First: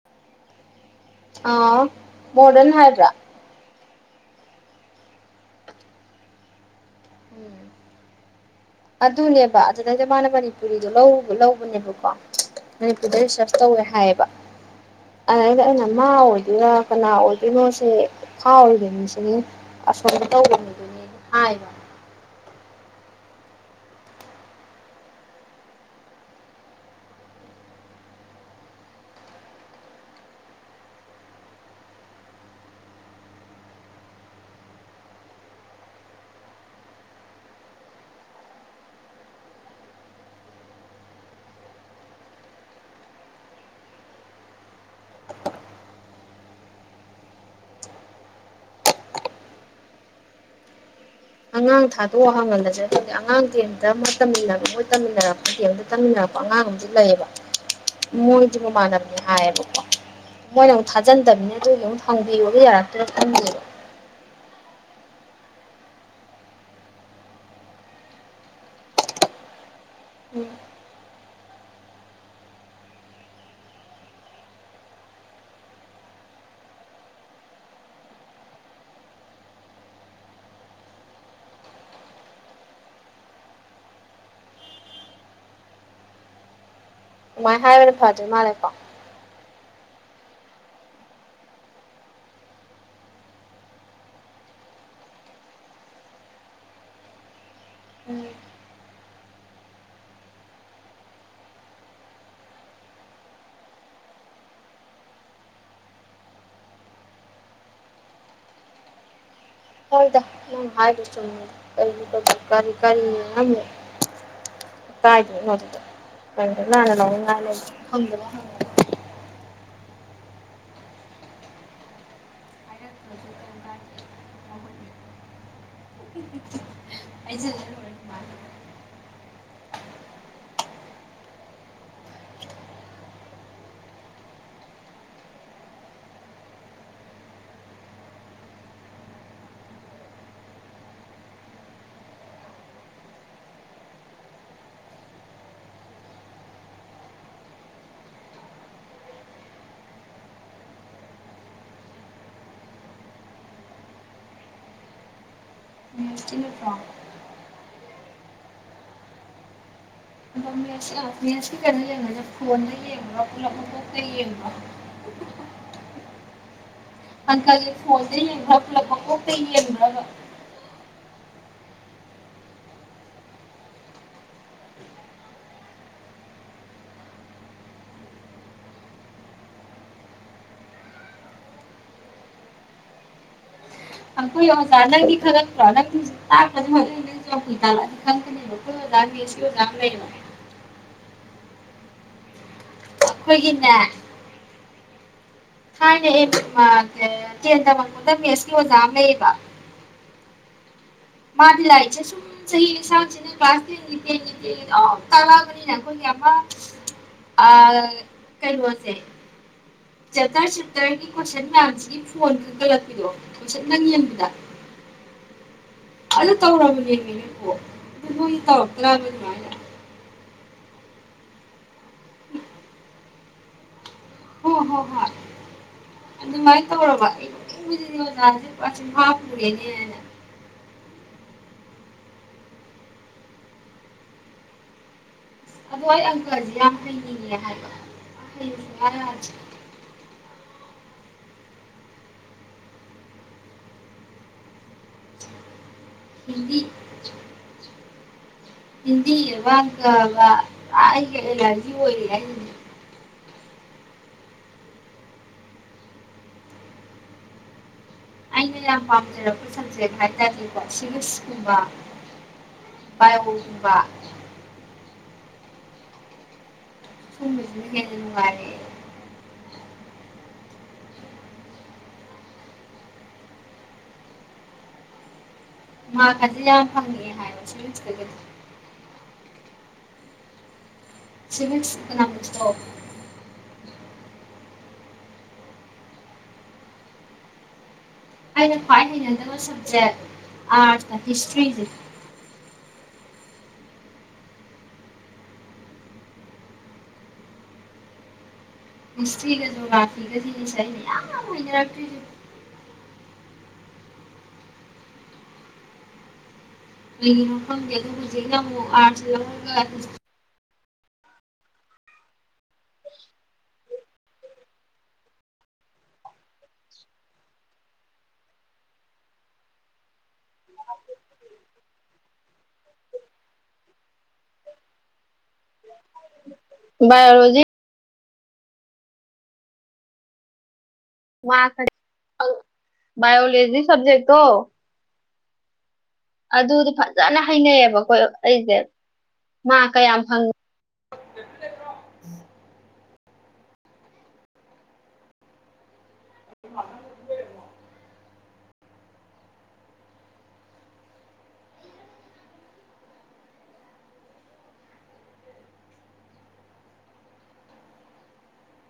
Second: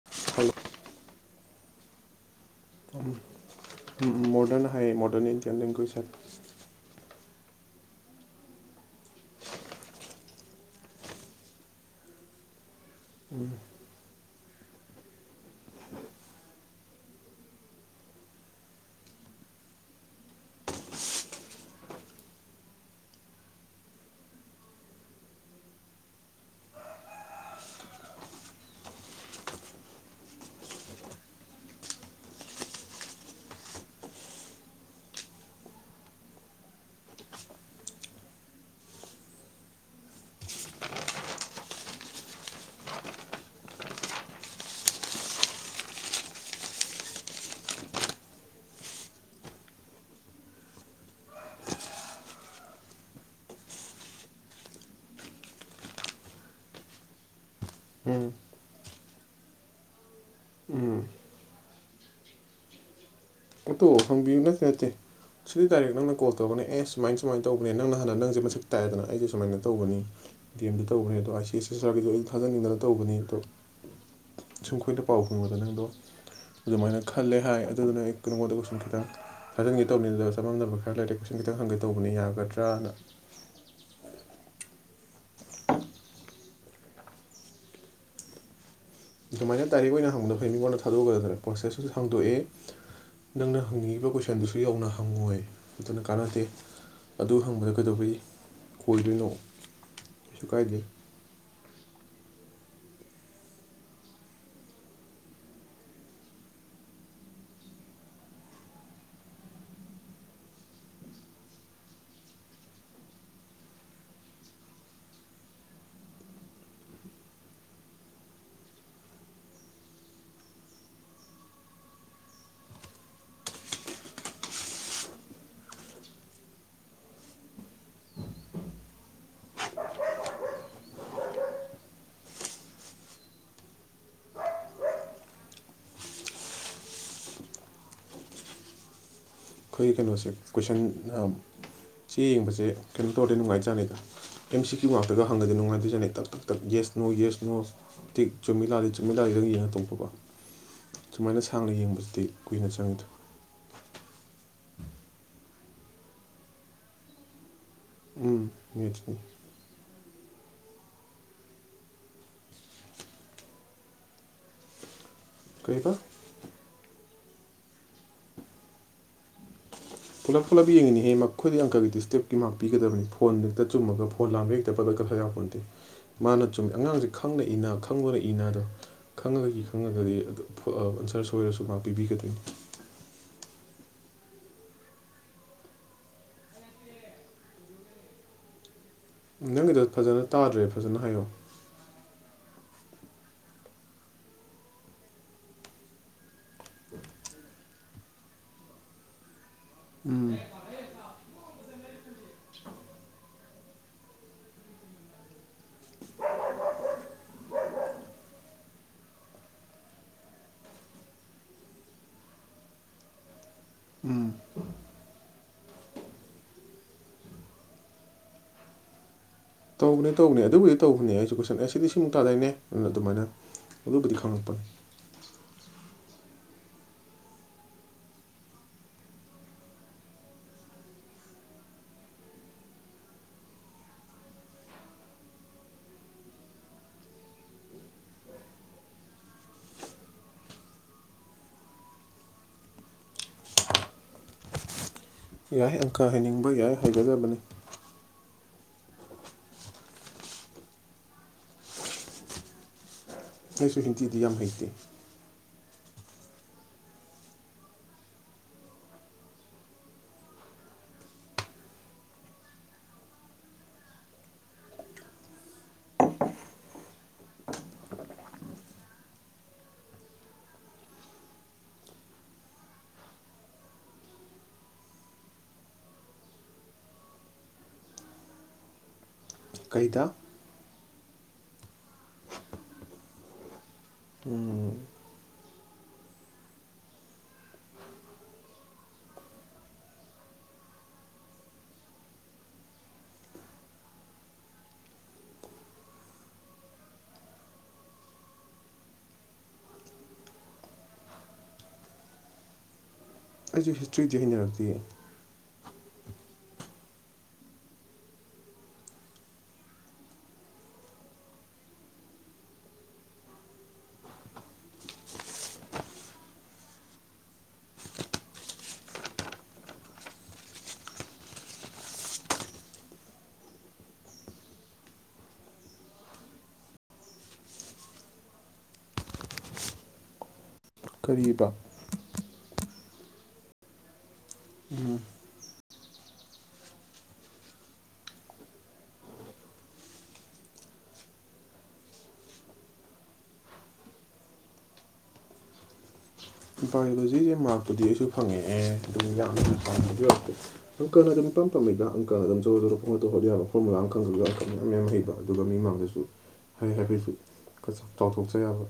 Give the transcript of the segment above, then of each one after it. [inaudible] [unintelligible] modern ꯍꯥꯏꯌꯦ modern Indian ꯂꯦꯡꯒꯣꯢꯁ ꯍꯥꯢꯌꯦ ꯎꯝ ꯑꯗꯨꯅꯦꯕ ꯑꯗꯨꯗꯩꯗ ꯃꯥꯅ ꯃꯅꯤꯄꯨꯔꯤꯗꯣ ꯂꯧ ꯂꯧꯕꯅꯦꯕꯀꯣ ꯃꯅꯤꯄꯨꯔꯗ ꯔꯤꯁꯔꯁ ꯇꯧꯋꯦ ꯍꯥꯏꯌꯦꯕ ꯑꯗꯩꯗ ꯑꯩꯅ ꯃꯥ ꯑꯣꯏꯗꯣꯏꯔꯥ ꯀꯅꯥ ꯑꯣꯏꯗꯣꯏꯅꯣꯁꯦ [unintelligible] ꯑꯁꯣꯗ ꯇꯧꯕꯅꯦ ꯑꯗꯨꯅꯦꯗꯤ ꯍꯥꯏꯕ ꯑꯉꯥꯡ ꯊꯥꯗꯣꯛꯑꯣ ꯍꯥꯡꯍꯜꯂꯁꯤꯔ ꯈꯪꯗꯦ ꯑꯉꯥꯡ [unintelligible] ꯑꯃ ꯇꯟꯅꯕ ꯃꯣꯏ ꯇꯃꯤꯟꯅꯔꯛꯄ ꯗꯤ ꯑꯝ ꯇꯃꯤꯟꯅꯔꯛꯄ ꯑꯉꯥꯡ ꯑꯃꯗꯤ ꯂꯩꯌꯦꯕ ꯎꯝ ꯃꯣꯏꯒꯤ ꯃꯃꯥꯟꯅꯕꯅꯦ ꯍꯥꯏꯌꯦꯕꯀꯣ ꯃꯣꯏꯅ ꯑꯃꯨꯛ ꯎꯝ ꯊꯥꯖꯟꯗꯝꯅꯤꯅ ꯑꯗꯨꯒꯤ ꯑꯃꯨꯛ ꯍꯪꯕꯤꯌꯣꯗꯣ ꯌꯥꯔꯛꯇꯔꯥ [unintelligible] [unintelligible] ꯁꯤꯗꯤ ꯗꯥꯏꯔꯦꯛ ꯅꯪꯅ ꯀꯣꯜ ꯇꯧꯕꯅꯦ ꯑꯦ ꯁꯨꯃꯥꯏꯅ ꯁꯨꯃꯥꯏꯅ ꯇꯧꯕꯅꯦ ꯅꯪꯅ ꯍꯥꯟꯅ ꯅꯪꯁꯦ ꯃꯁꯛ ꯇꯥꯛꯌꯦꯗꯅ ꯑꯩꯁꯦ ꯁꯨꯃꯥꯏꯅ ꯇꯧꯕꯅꯤ ꯎꯝ ꯗꯤ ꯑꯦꯝꯗ ꯇꯧꯕꯅꯦ ꯑꯗꯣ ꯑꯥꯏ ꯁꯤ ꯑꯦꯁ ꯑꯦꯁ ꯑꯥꯔꯒꯤꯗꯣ ꯑꯩꯩꯅ ꯊꯥꯖꯟꯅꯤꯡꯗꯅ ꯇꯧꯕꯅꯤ ꯑꯗꯣ ꯁꯨꯝ ꯈꯣꯏꯅ ꯄꯥꯎ ꯐꯪꯕꯗ ꯅꯪꯗꯣ ꯑꯗꯨꯃꯥꯏꯅ ꯈꯜꯂꯦ ꯍꯥꯏ ꯑꯗꯨꯗꯨꯅ ꯅꯉꯣꯟꯗ ꯀꯣꯏꯁꯟ ꯈꯤꯇꯪ ꯍꯥꯢꯔꯝꯒꯦ ꯇꯧꯕꯅꯤꯗꯨꯗ ꯆꯃꯝꯅꯕ ꯈꯔ ꯂꯩꯔꯦ ꯀꯣꯏꯁꯟ ꯈꯤꯇꯪ ꯍꯪꯒꯦ ꯇꯧꯕꯅꯤ ꯌꯥꯒꯗ꯭ꯔꯅ ꯑꯗꯨꯃꯥꯢ ꯍꯥꯏꯕꯅ ꯐꯗꯣꯏ ꯃꯥꯜꯂꯦꯀꯣ ꯑꯗꯨꯃꯥꯏꯅ ꯇꯥꯏꯔꯤꯛ ꯑꯣꯏꯅ ꯍꯪꯕꯗ ꯑꯩ ꯃꯤꯉꯣꯟꯗ ꯊꯥꯗꯣꯛꯑ ꯄ꯭ꯔꯣꯁꯦꯁꯁꯨ ꯍꯥꯡꯗꯣꯛꯑꯦ ꯅꯪꯅ ꯍꯪꯅꯤꯡꯉꯤꯕ ꯀꯣꯏꯁꯟꯗꯨꯁꯨ ꯌꯧꯅ ꯍꯪꯉꯣꯏ ꯑꯗꯨꯅ ꯀꯥꯟꯅꯗꯦ ꯑꯗꯨ ꯍꯪꯕꯗ ꯀꯩꯗꯧꯕꯩ ꯎꯝ ꯀꯣꯏꯗꯣꯏꯅꯣ ꯀꯩꯁꯨ ꯀꯥꯏꯗꯦ ꯍꯣꯢꯗ ꯅꯪꯅ ꯍꯥꯢꯗꯣ ꯆꯩꯝꯃꯦꯗ ꯀꯔꯤ ꯀꯔꯤ ꯀꯔꯤ [unintelligible] [unintelligible] ꯍꯥꯢꯖꯜꯂ ꯂꯣꯢꯔꯦ ꯑꯗꯨꯃꯥꯢꯅ ꯑꯩꯈꯣꯏ ꯀꯩꯅꯣꯁꯦ ꯀꯣꯏꯁꯟ ꯆꯦ ꯌꯦꯡꯕꯁꯦ ꯀꯩꯅꯣ ꯇꯧꯔꯗꯤ ꯅꯨꯡꯉꯥꯏꯖꯥꯠꯅꯤꯗ ꯑꯦꯝ ꯁꯤ ꯀ꯭ꯌꯨ ꯉꯥꯛꯇꯒ ꯍꯪꯉꯗꯤ ꯅꯨꯡꯉꯥꯏꯗꯣꯢ ꯖꯥꯠꯅꯦ ꯇꯛ ꯇꯛ ꯇꯛ ꯌꯦꯁ ꯅꯣ ꯌꯦꯁ ꯅꯣ ꯇꯤꯛ ꯆꯨꯝꯃꯤ ꯂꯥꯜꯂꯤ ꯆꯨꯝꯃꯤ ꯂꯥꯜꯂꯤꯗꯪ ꯌꯦꯡꯉ ꯇꯝꯄꯀꯣ ꯁꯨꯃꯥꯏꯅ ꯁꯥꯡꯅ ꯌꯦꯡꯕꯁꯤꯗꯤ ꯀꯨꯏꯅ ꯆꯪꯉꯤꯗ [inaudible] ꯎꯝ ꯎꯝ [inaudible] ꯃꯦꯁꯀꯤ ꯀꯩꯅꯣ ꯌꯦꯡꯉꯅꯤ ꯐꯣꯟꯗ ꯌꯦꯡꯕꯔꯣ ꯄꯨꯂꯞ ꯃꯀꯣꯛꯇꯩ ꯌꯦꯡꯕ꯭ꯔꯣ [inaudible] ꯀꯩꯕ ꯑꯪꯀꯒꯤ ꯐꯣꯜꯗ ꯌꯦꯡꯕ꯭ꯔꯥ ꯄꯨꯂꯞ ꯃꯀꯣꯛꯇꯩ ꯌꯦꯡꯕ꯭ꯔꯥꯕ ꯄꯨꯂꯞ ꯄꯨꯂꯞ ꯌꯦꯡꯉꯤꯅꯤꯍꯦ ꯃꯈꯣꯏꯗꯤ ꯑꯪꯀꯒꯤꯗꯤ ꯁ꯭ꯇꯦꯞꯀꯤ ꯃꯥꯥꯛ ꯄꯤꯒꯗꯕꯅꯤ ꯐꯣꯟ ꯍꯦꯛꯇ ꯆꯨꯝꯃꯒ ꯐꯣꯟ ꯂꯥꯥꯟꯕꯩ ꯄꯦꯄ꯭ꯔꯗ ꯂꯣꯢ ꯀꯥꯛꯊꯥꯠ ꯌꯥꯄꯣꯟꯇꯦ ꯃꯥꯅ ꯆꯨꯝꯃꯤ ꯑꯉꯥꯡꯁꯦ ꯈꯪꯅ ꯏꯅ ꯈꯪꯗꯅ ꯏꯅꯗꯣ ꯈꯪꯉꯒ ꯢ ꯈꯪꯉꯒ ꯢ ꯑꯗꯨ ꯑꯟꯁꯔ ꯁꯣꯏꯔꯁꯨ ꯃꯥꯛ ꯄꯤꯕꯤꯒꯗꯣꯏꯅꯤ ꯑꯪꯣꯗꯤꯔꯣ ꯇ ꯄꯤꯪ [inaudible] ꯑꯩꯈꯣꯢ ꯑꯣꯖꯥꯒꯤ ꯅꯪꯒꯤꯗꯣ ꯐꯖꯅ ꯇꯥꯗ꯭ꯔꯦ ꯐꯖꯅ ꯍꯥꯏꯌꯣ ꯑꯩꯈꯣꯏꯒꯤꯅꯦ ꯊꯥꯏꯄꯅꯦ ꯇꯦꯟ ꯇꯥꯝꯃꯛꯄꯕ ꯃꯦꯠꯁꯀꯤ ꯑꯣꯖꯥ ꯑꯃ ꯂꯩꯌꯦꯕ ꯎꯝ ꯃꯥꯗꯤ ꯂꯥꯏꯔꯤꯛꯁꯦ ꯁꯨꯝꯝ ꯆꯍꯤ ꯂꯤꯁꯪ ꯁꯤꯠꯅ ꯀꯂ꯭ꯥꯁ ꯇꯦꯟꯒꯤ ꯇꯦꯟꯒꯤ ꯇꯦꯟꯒꯤ ꯑꯗꯨꯝ ꯇꯛꯂꯛ ꯑꯕꯅꯤꯅꯥ ꯑꯩꯈꯣꯢꯒꯤ ꯑꯃꯥ ꯑꯥ ꯀꯩꯅꯣꯁꯦ ꯆꯦꯞꯇꯔ ꯁꯦꯞꯇꯔꯒꯤ ꯀꯣꯏꯁꯟ ꯃꯌꯥꯝꯁꯤꯒꯤ ꯐꯣꯟ ꯈꯟꯒꯠꯂꯛꯄꯤꯗꯣ ꯀꯣꯏꯁꯟ ꯇꯪ ꯌꯦꯡꯕꯤꯗ ꯑꯗꯨ ꯇꯧꯔꯕꯅꯦꯃꯤ ꯅꯕꯣ ꯑꯗꯨ ꯅꯣꯏ ꯇꯧꯔꯛꯇ꯭ꯔꯕ ꯑꯗꯨꯃꯥꯏꯅ ꯇꯧꯅꯤ ꯇꯧꯕꯅꯤ ꯑꯗꯨꯕꯨꯗꯤ ꯇꯧꯕꯅꯤ ꯑꯩꯁꯨ ꯀꯣꯏꯁꯟ ꯑꯁꯤ ꯁꯤ ꯕꯤ ꯑꯦꯁ ꯁꯤ ꯑꯃꯨꯝ ꯇꯥꯛꯑꯝꯃꯦ ꯑꯗꯨꯃꯥꯢꯅ ꯑꯗꯨꯕꯨꯗꯤ ꯍꯣꯏ ꯈꯪꯉꯛꯄꯅꯦ ꯍꯣꯢ ꯍꯣꯏ ꯑꯗꯨꯃꯥꯏꯅ ꯇꯧꯔꯕ ꯑꯩꯏꯗꯤ ꯅꯣꯛꯅꯤꯡꯕꯁꯤ ꯑꯣꯖꯥꯥꯁꯤ ꯄꯨꯔ ꯆꯤꯝꯐ ꯄꯨꯔꯦꯅ ꯑꯗꯣ ꯑꯩ ꯑꯪꯀꯁꯦ ꯌꯥꯝ ꯍꯩꯅꯤꯡꯉꯦ ꯍꯥꯏꯕ ꯍꯩꯌꯨ ꯁꯨꯡꯌꯥ ꯌꯥꯗꯦ ꯌꯥꯏ ꯑꯪꯀ ꯍꯩꯅꯤꯡꯕ ꯌꯥꯏ ꯍꯥꯏꯒꯗꯕꯅꯤ ꯍꯤꯟꯗꯤꯕꯒꯕ ꯑꯣꯏꯔꯤ [inaudible] ꯑꯩꯁꯨ ꯍꯤꯟꯗꯤꯗꯤ ꯌꯥꯝ ꯍꯩꯇꯦ ꯑꯩꯅ ꯌꯥꯝ ꯄꯥꯝꯖꯔꯛꯄ ꯁꯕꯖꯦꯛ ꯍꯥꯏꯇꯥꯔꯗꯤꯀꯣ ꯁꯤꯚꯁꯀꯨꯝꯕ ꯕꯥꯢꯌꯣ ꯒꯨꯝꯕ ꯁꯨꯝꯕꯁꯤꯅꯥ ꯍꯦꯟꯅꯥ ꯅꯨꯡꯉꯥꯏꯔꯛꯌꯦ ꯃꯥ ꯈꯗꯤ ꯌꯥꯝ ꯐꯪꯉꯦ ꯍꯥꯏꯅ ꯁꯤꯁꯤ [inaudible] ꯀꯩꯗ ꯁꯤꯚꯤꯛꯁ ꯑꯦꯀꯣꯅꯣꯃꯤꯛ ꯇꯣ ꯎꯝ ꯑꯩꯅ ꯈ꯭ꯋꯥꯏ ꯍꯩꯅꯖꯕ ꯁꯕꯖꯦꯛ ꯑꯥꯔꯠꯁ ꯍꯤꯁꯇ꯭ꯔꯤꯁꯦ [unintelligible] ꯑꯩꯁꯨ ꯍꯤꯁꯇ꯭ꯔꯤꯗꯤꯦꯅꯤ ꯍꯥꯏꯗꯤꯌꯦ ꯑꯩꯪꯗ ꯍꯧꯁꯦ ꯑꯃ ꯑ ꯏꯌꯣꯂꯣꯖꯤ ꯃꯥ ꯀꯔꯤꯕ ꯕꯥꯌꯑꯣꯂꯣꯖꯤ ꯁꯕꯖꯦꯛ ꯇꯣ ꯑꯗꯨꯗꯤ ꯐꯖꯅ ꯍꯩꯅꯩꯌꯦꯕ ꯑꯩꯈ ꯑꯩꯁꯦ ꯃꯥ ꯀꯌꯥꯝ ꯐꯪ ꯕꯥꯏꯌꯣꯂꯣꯖꯤꯁꯦ ꯃꯥꯔꯛꯄꯨꯗꯤ ꯑꯩꯁꯨ ꯐꯪꯉꯛꯑꯦ ꯑꯗꯨꯝ ꯌꯥꯝꯅ [unintelligible] ꯑꯪꯀ ꯑꯗꯨꯝ ꯢꯄꯥꯝ ꯄꯝꯅꯩꯕ ꯑꯪꯀ ꯑꯗꯨꯝ ꯖꯣꯔꯣ ꯖꯣꯔꯣ ꯄꯪꯍꯣꯠꯇ ꯍꯣꯠ ꯌꯥꯕ ꯐꯣꯔꯃꯨꯂꯥ ꯑꯃ ꯈꯪꯈ꯭ꯔꯗꯤ ꯂꯣꯢꯔꯦ ꯀꯩꯁꯨ ꯌꯥꯝ ꯍꯩꯕ ꯑꯗꯨꯒ ꯃꯤꯃꯥꯡꯗꯁꯨ ꯍꯥꯏ ꯍꯥꯏꯕꯩꯁꯨ ꯆꯥꯎꯊꯣꯛꯆꯩ ꯍꯥꯏꯕ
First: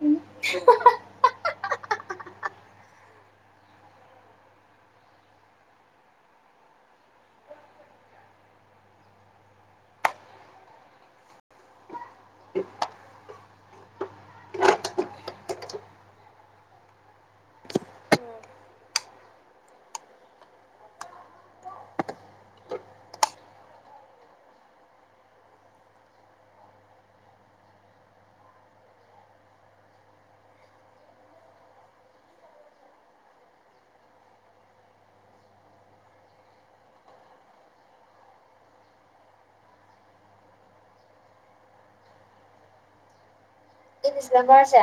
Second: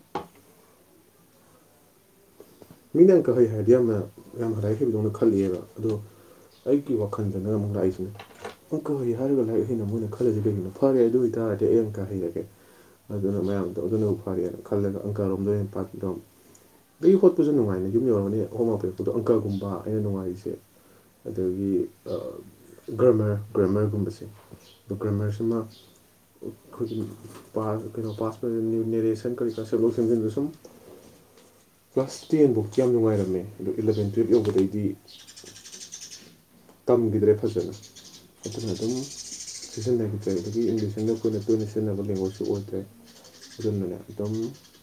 ꯎꯝ [inaudible] ꯃꯤꯅꯥ ꯑꯪꯀ ꯍꯩꯈ꯭ꯔꯗꯤ ꯌꯥꯝꯅꯥ ꯂꯥꯏꯔꯤꯛ ꯍꯩꯕꯗꯧꯅ ꯈꯜꯂꯦꯕꯥ ꯑꯩꯒꯤ ꯋꯥꯈꯜꯗꯅ ꯑꯃꯨꯛ ꯂꯥꯛꯏꯁꯦ ꯑꯪꯀ ꯍꯩ ꯍꯥꯏꯔꯒ ꯂꯥꯏꯔꯤꯛ ꯍꯩꯅ ꯃꯣꯏꯅ ꯈꯜꯂꯤꯁꯤ ꯀꯩꯒꯤꯅꯣ ꯐꯔꯦ ꯑꯗꯨ ꯑꯣꯏꯕꯇꯥꯔꯗꯤ ꯑꯩ ꯑꯪꯀ ꯍꯩꯔꯒꯦ ꯑꯗꯨꯅ ꯃꯌꯥꯝꯗꯣ ꯑꯗꯨꯅ ꯐꯔꯦꯅ ꯈꯜꯂꯒ ꯑꯪꯀꯔꯣꯝꯗ ꯑꯩꯅ ꯄꯥꯄꯤꯗꯣ [inaudible] ꯑꯗꯨ ꯑꯩꯈꯣꯏꯁꯨ ꯅꯨꯡꯉꯥꯏꯅ ꯌꯨꯝ ꯌꯧꯔꯒꯗꯤ ꯍꯣꯝꯋꯥꯛꯄꯤꯔꯛꯄꯗ ꯑꯪꯀ ꯒꯨꯝꯕ ꯑꯩꯅ ꯅꯨꯡꯉꯥꯏꯔꯤꯁꯦ ꯑꯗꯒꯤ ꯒ꯭ꯔꯃꯔ ꯒ꯭ꯔꯃꯔꯒꯨꯝꯕꯁꯦ ꯀ꯭ꯔꯃꯔꯁꯤꯃ ꯑꯩꯈꯣꯏꯒꯤꯥꯁ ꯀꯩꯅꯣ ꯄꯥꯁ ꯅ꯭ꯌꯨ ꯅꯦꯔꯦꯁꯟ ꯀꯔꯤ ꯀꯔꯥ ꯁꯦꯝꯗꯣꯛ ꯁꯦꯝꯖꯤꯟꯗ ꯁꯨꯝ ꯀ꯭ꯂꯥꯁ ꯇꯦꯟꯐꯧꯗꯤ ꯌꯥꯝ ꯅꯨꯡꯉꯥꯏꯔꯝꯃꯦ ꯑꯗꯣ ꯏꯂꯕꯦꯟ ꯇꯨꯌꯦꯞ ꯌꯧꯕꯗꯩꯗꯤ ꯇꯝꯈꯤꯗ꯭ꯔꯦ ꯐꯖꯅ ꯑꯗꯨꯅ ꯑꯗꯨꯝ ꯁꯤꯖꯤꯟꯅꯈꯤꯗ꯭ꯔꯦ ꯑꯗꯒꯤ ꯏꯪꯂꯤꯁꯁꯤꯅ ꯑꯩꯈꯣꯏꯅ ꯇꯣꯏꯅ ꯁꯤꯖꯤꯟꯅꯕ ꯂꯦꯡꯒ꯭ꯋꯦꯖꯁꯨ ꯑꯣꯏꯗ꯭ꯔꯦ ꯑꯗꯨꯝꯅꯅꯦ ꯏꯪꯂꯤꯁ ꯑꯗꯨꯝ ꯅꯝꯕꯔꯁꯦ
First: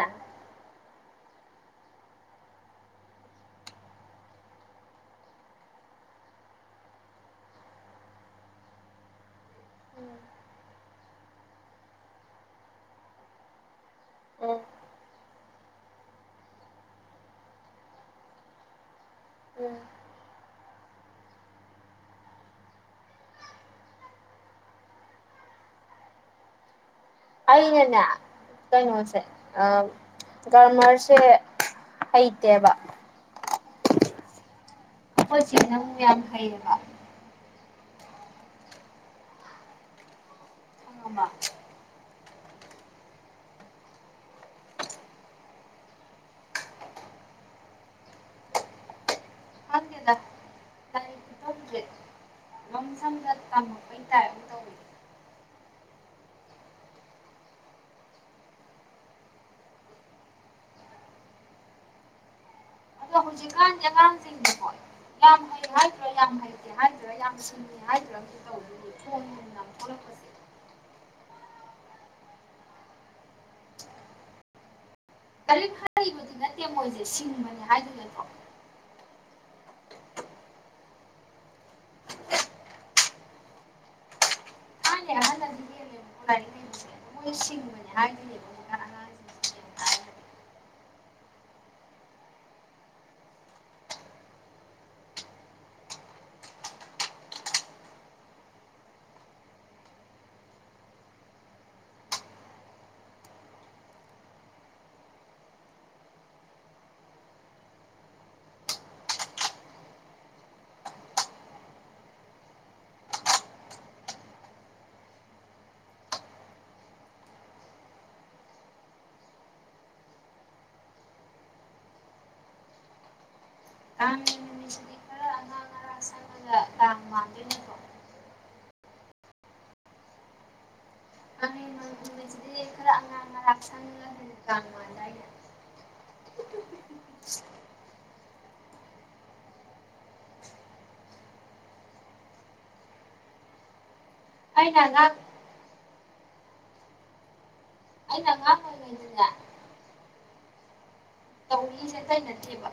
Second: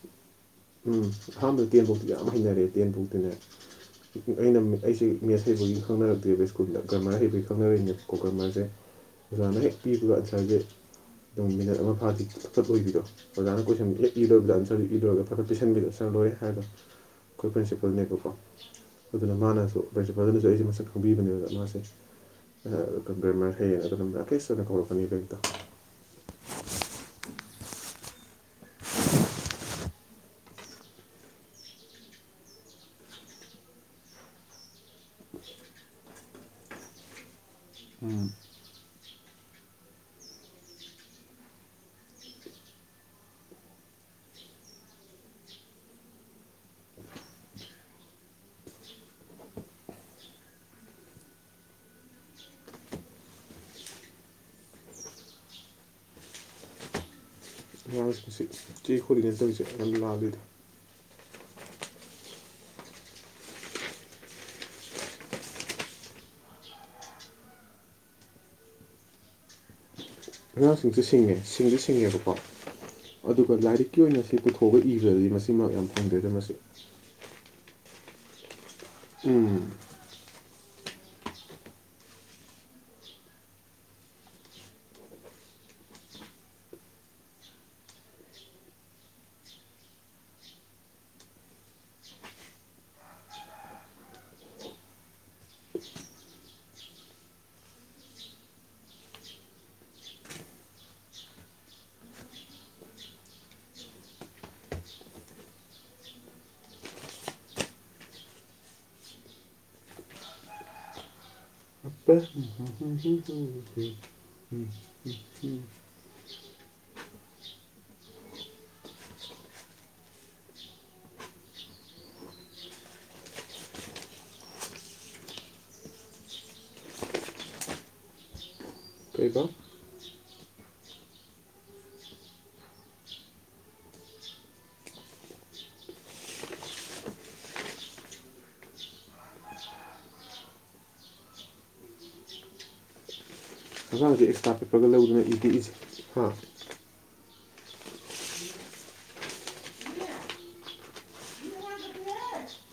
ꯎꯝ ꯑꯍꯥꯟꯕꯩ ꯇꯦꯟꯐꯥꯎꯗ ꯌꯥꯝ ꯍꯩꯅꯔꯦ ꯇꯦꯟꯐꯥꯎꯇꯅꯔꯦ [unintelligible] ꯑꯣꯖꯥꯗꯒꯤ ꯍꯦꯛ ꯄꯤꯕꯒ ꯑꯥꯟꯁꯔꯁꯦ ꯑꯗꯨꯝ ꯃꯤꯅꯠ ꯑꯃ ꯐꯥꯗꯤ ꯀꯛꯊꯠ ꯑꯣꯏꯕꯤꯔꯣ ꯑꯣꯖꯥꯅ ꯀꯣꯏꯁꯟꯕꯤꯂꯦ ꯏꯔꯣꯏꯕ ꯎꯝ ꯗꯥꯟꯁꯔ ꯏꯔꯣꯏꯒ ꯐꯖꯠ ꯄꯤꯁꯟꯕꯤꯔ ꯆꯠꯂꯣꯏ ꯍꯥꯏꯔꯣ ꯑꯩꯈꯣꯏ ꯄ꯭ꯔꯤꯟꯁꯤꯄꯜꯅꯦꯀꯣ ꯁꯗꯨꯅ ꯎꯝ ꯃꯥꯅꯁꯨ ꯈꯪꯕꯤꯕꯅꯦꯕꯗ ꯃꯥꯁꯦ ꯀ ꯭ꯔꯦꯃꯔ ꯍꯌꯦꯡ ꯑꯗꯨ ꯅꯀꯦꯁꯅ ꯀꯧꯔꯛꯀꯅꯤ ꯀꯔꯤꯗꯣ ꯑꯩꯅꯟꯅ ꯀꯩꯅꯩꯅꯣꯁꯦ ꯑ ꯒꯔꯃꯔꯁꯦ ꯍꯩꯇꯦꯕ [unintelligible] ꯍꯩꯕ ꯎꯝ ꯃꯥꯃ ꯑꯛꯄꯁꯤ ꯆꯦ ꯈꯣꯜꯂꯤꯉꯩꯇꯪꯁꯦ ꯌꯥꯝ ꯂꯥꯜꯂꯤꯗ ꯑꯗꯣ ꯍꯧꯖꯤꯛꯀꯥꯟ ꯑꯉꯥꯡꯁꯤꯡꯗꯤ ꯍꯣꯏ ꯌꯥꯝ ꯍꯩ ꯍꯥꯏꯗ꯭ꯔꯥ ꯌꯥꯝ ꯍꯩꯇꯦ ꯍꯥꯏꯗ꯭ꯔꯥ ꯌꯥꯝ ꯎ ꯍꯥꯏ ꯂ ꯑꯉꯥꯡꯁꯤꯡꯁ ꯁꯤꯡꯉꯦ ꯁꯤꯡꯁꯨ ꯁꯤꯡꯉꯦꯕꯀꯣ ꯑꯗꯨꯒ ꯂꯥꯏꯔꯤꯛꯀꯤ ꯑꯣꯏꯅ ꯁꯤ ꯄꯨꯊꯣꯛ ꯊꯣꯛ ꯏꯈ꯭ꯔꯗꯤ ꯀꯔꯤ ꯐꯔꯤꯕꯗꯤ ꯅꯠꯇꯦ ꯃꯣꯏꯁꯦ ꯁꯤꯡꯕꯅꯦ ꯍꯥꯏꯗꯨꯅꯀꯣ ꯎꯝ [unintelligible] ꯃ ꯅꯦ ꯍꯥꯏ ꯑꯄ ꯇ ꯎꯝ [unintelligible] [unintelligible] ꯑꯁꯤꯗꯤ ꯈꯔ ꯑꯉꯥꯡ ꯂꯥꯛꯁꯟꯉꯒꯗꯤꯉꯗꯥ [unintelligible] ꯍꯛꯆꯥꯡꯁꯦ ꯑꯦꯛꯁꯇ꯭ꯔꯥ ꯄꯤꯛꯄꯒ ꯂꯧꯗꯨꯅ ꯏ ꯄꯦꯛꯏꯁꯦ ꯍꯥ [unintelligible] ꯇꯧꯔꯤꯁꯦ ꯑꯇꯩꯅꯠꯇꯦꯕ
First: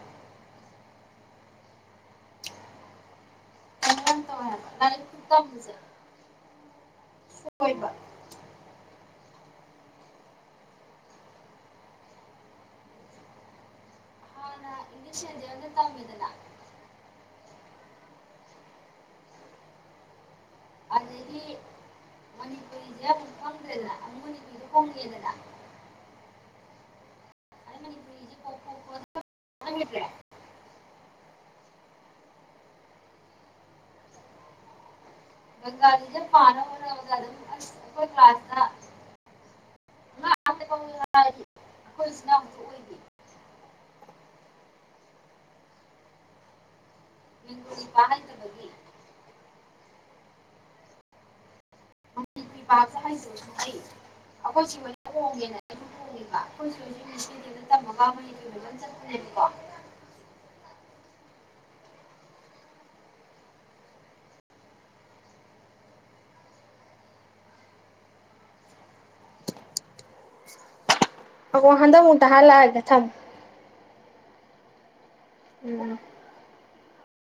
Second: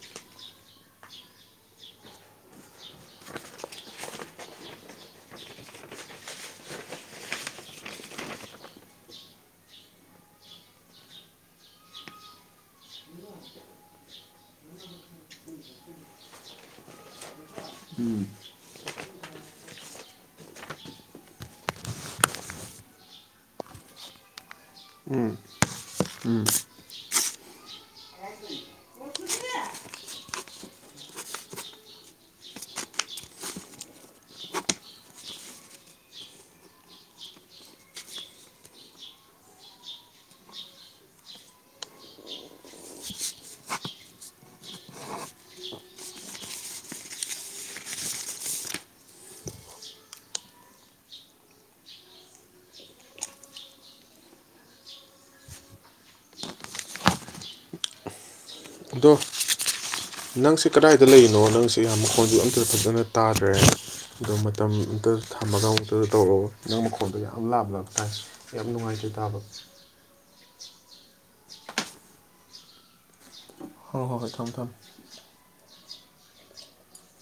[unintelligible] ꯍꯣꯏꯕ ꯇꯝꯃꯤꯗꯅ ꯎꯝ [unintelligible] ꯎꯝ [unintelligible] ꯒꯥꯔꯤꯗ ꯄꯥꯟꯅ ꯍꯣꯠꯅꯕꯗ ꯑꯗꯨꯝ ꯑꯩꯈꯣꯏ ꯀ꯭ꯂꯥꯁꯇꯥ ꯑꯩꯈꯣꯏꯁꯤꯅ ꯍꯧꯖꯤꯛ ꯑꯣꯏꯗꯤ [unintelligible] ꯍꯥꯏꯁ ꯁ ꯑꯩꯈꯣꯏ ꯁꯤꯒꯦꯅ ꯕ ꯑꯩꯈꯣꯏꯁꯨ ꯍꯧꯖꯤꯗꯨꯗ ꯇꯝꯃꯒꯩ ꯗꯣ ꯅꯪꯁꯦ ꯀꯗꯥꯏꯗ ꯂꯩꯔꯤꯅꯣ ꯅꯪꯁꯦ ꯌꯥꯝ ꯃꯈꯣꯡꯁꯨ ꯑꯝꯇꯗ ꯐꯖꯅ ꯇꯥꯗ꯭ꯔꯦ ꯑꯗꯣ ꯃꯇꯝ ꯑꯝꯇꯥ ꯊꯝꯃꯒ ꯑꯃꯨꯛꯇꯗ ꯇꯧꯔꯛꯑꯣꯕ ꯅꯪ ꯃꯈꯣꯟꯗꯣ ꯌꯥꯝ ꯂꯥꯞ ꯂꯞ ꯇꯥꯏ ꯌꯥꯝ ꯅꯨꯡꯉꯥꯏꯇꯦ ꯇꯥꯕ ꯑꯒ ꯋꯥ ꯍꯥꯟꯗꯨꯗ ꯍꯜꯂꯥꯛꯑꯒꯦ ꯊꯝ ꯍꯣꯏ ꯍꯣꯏ ꯍꯣꯏ ꯊꯝꯃꯦ ꯊꯝꯃꯦ ꯎꯝ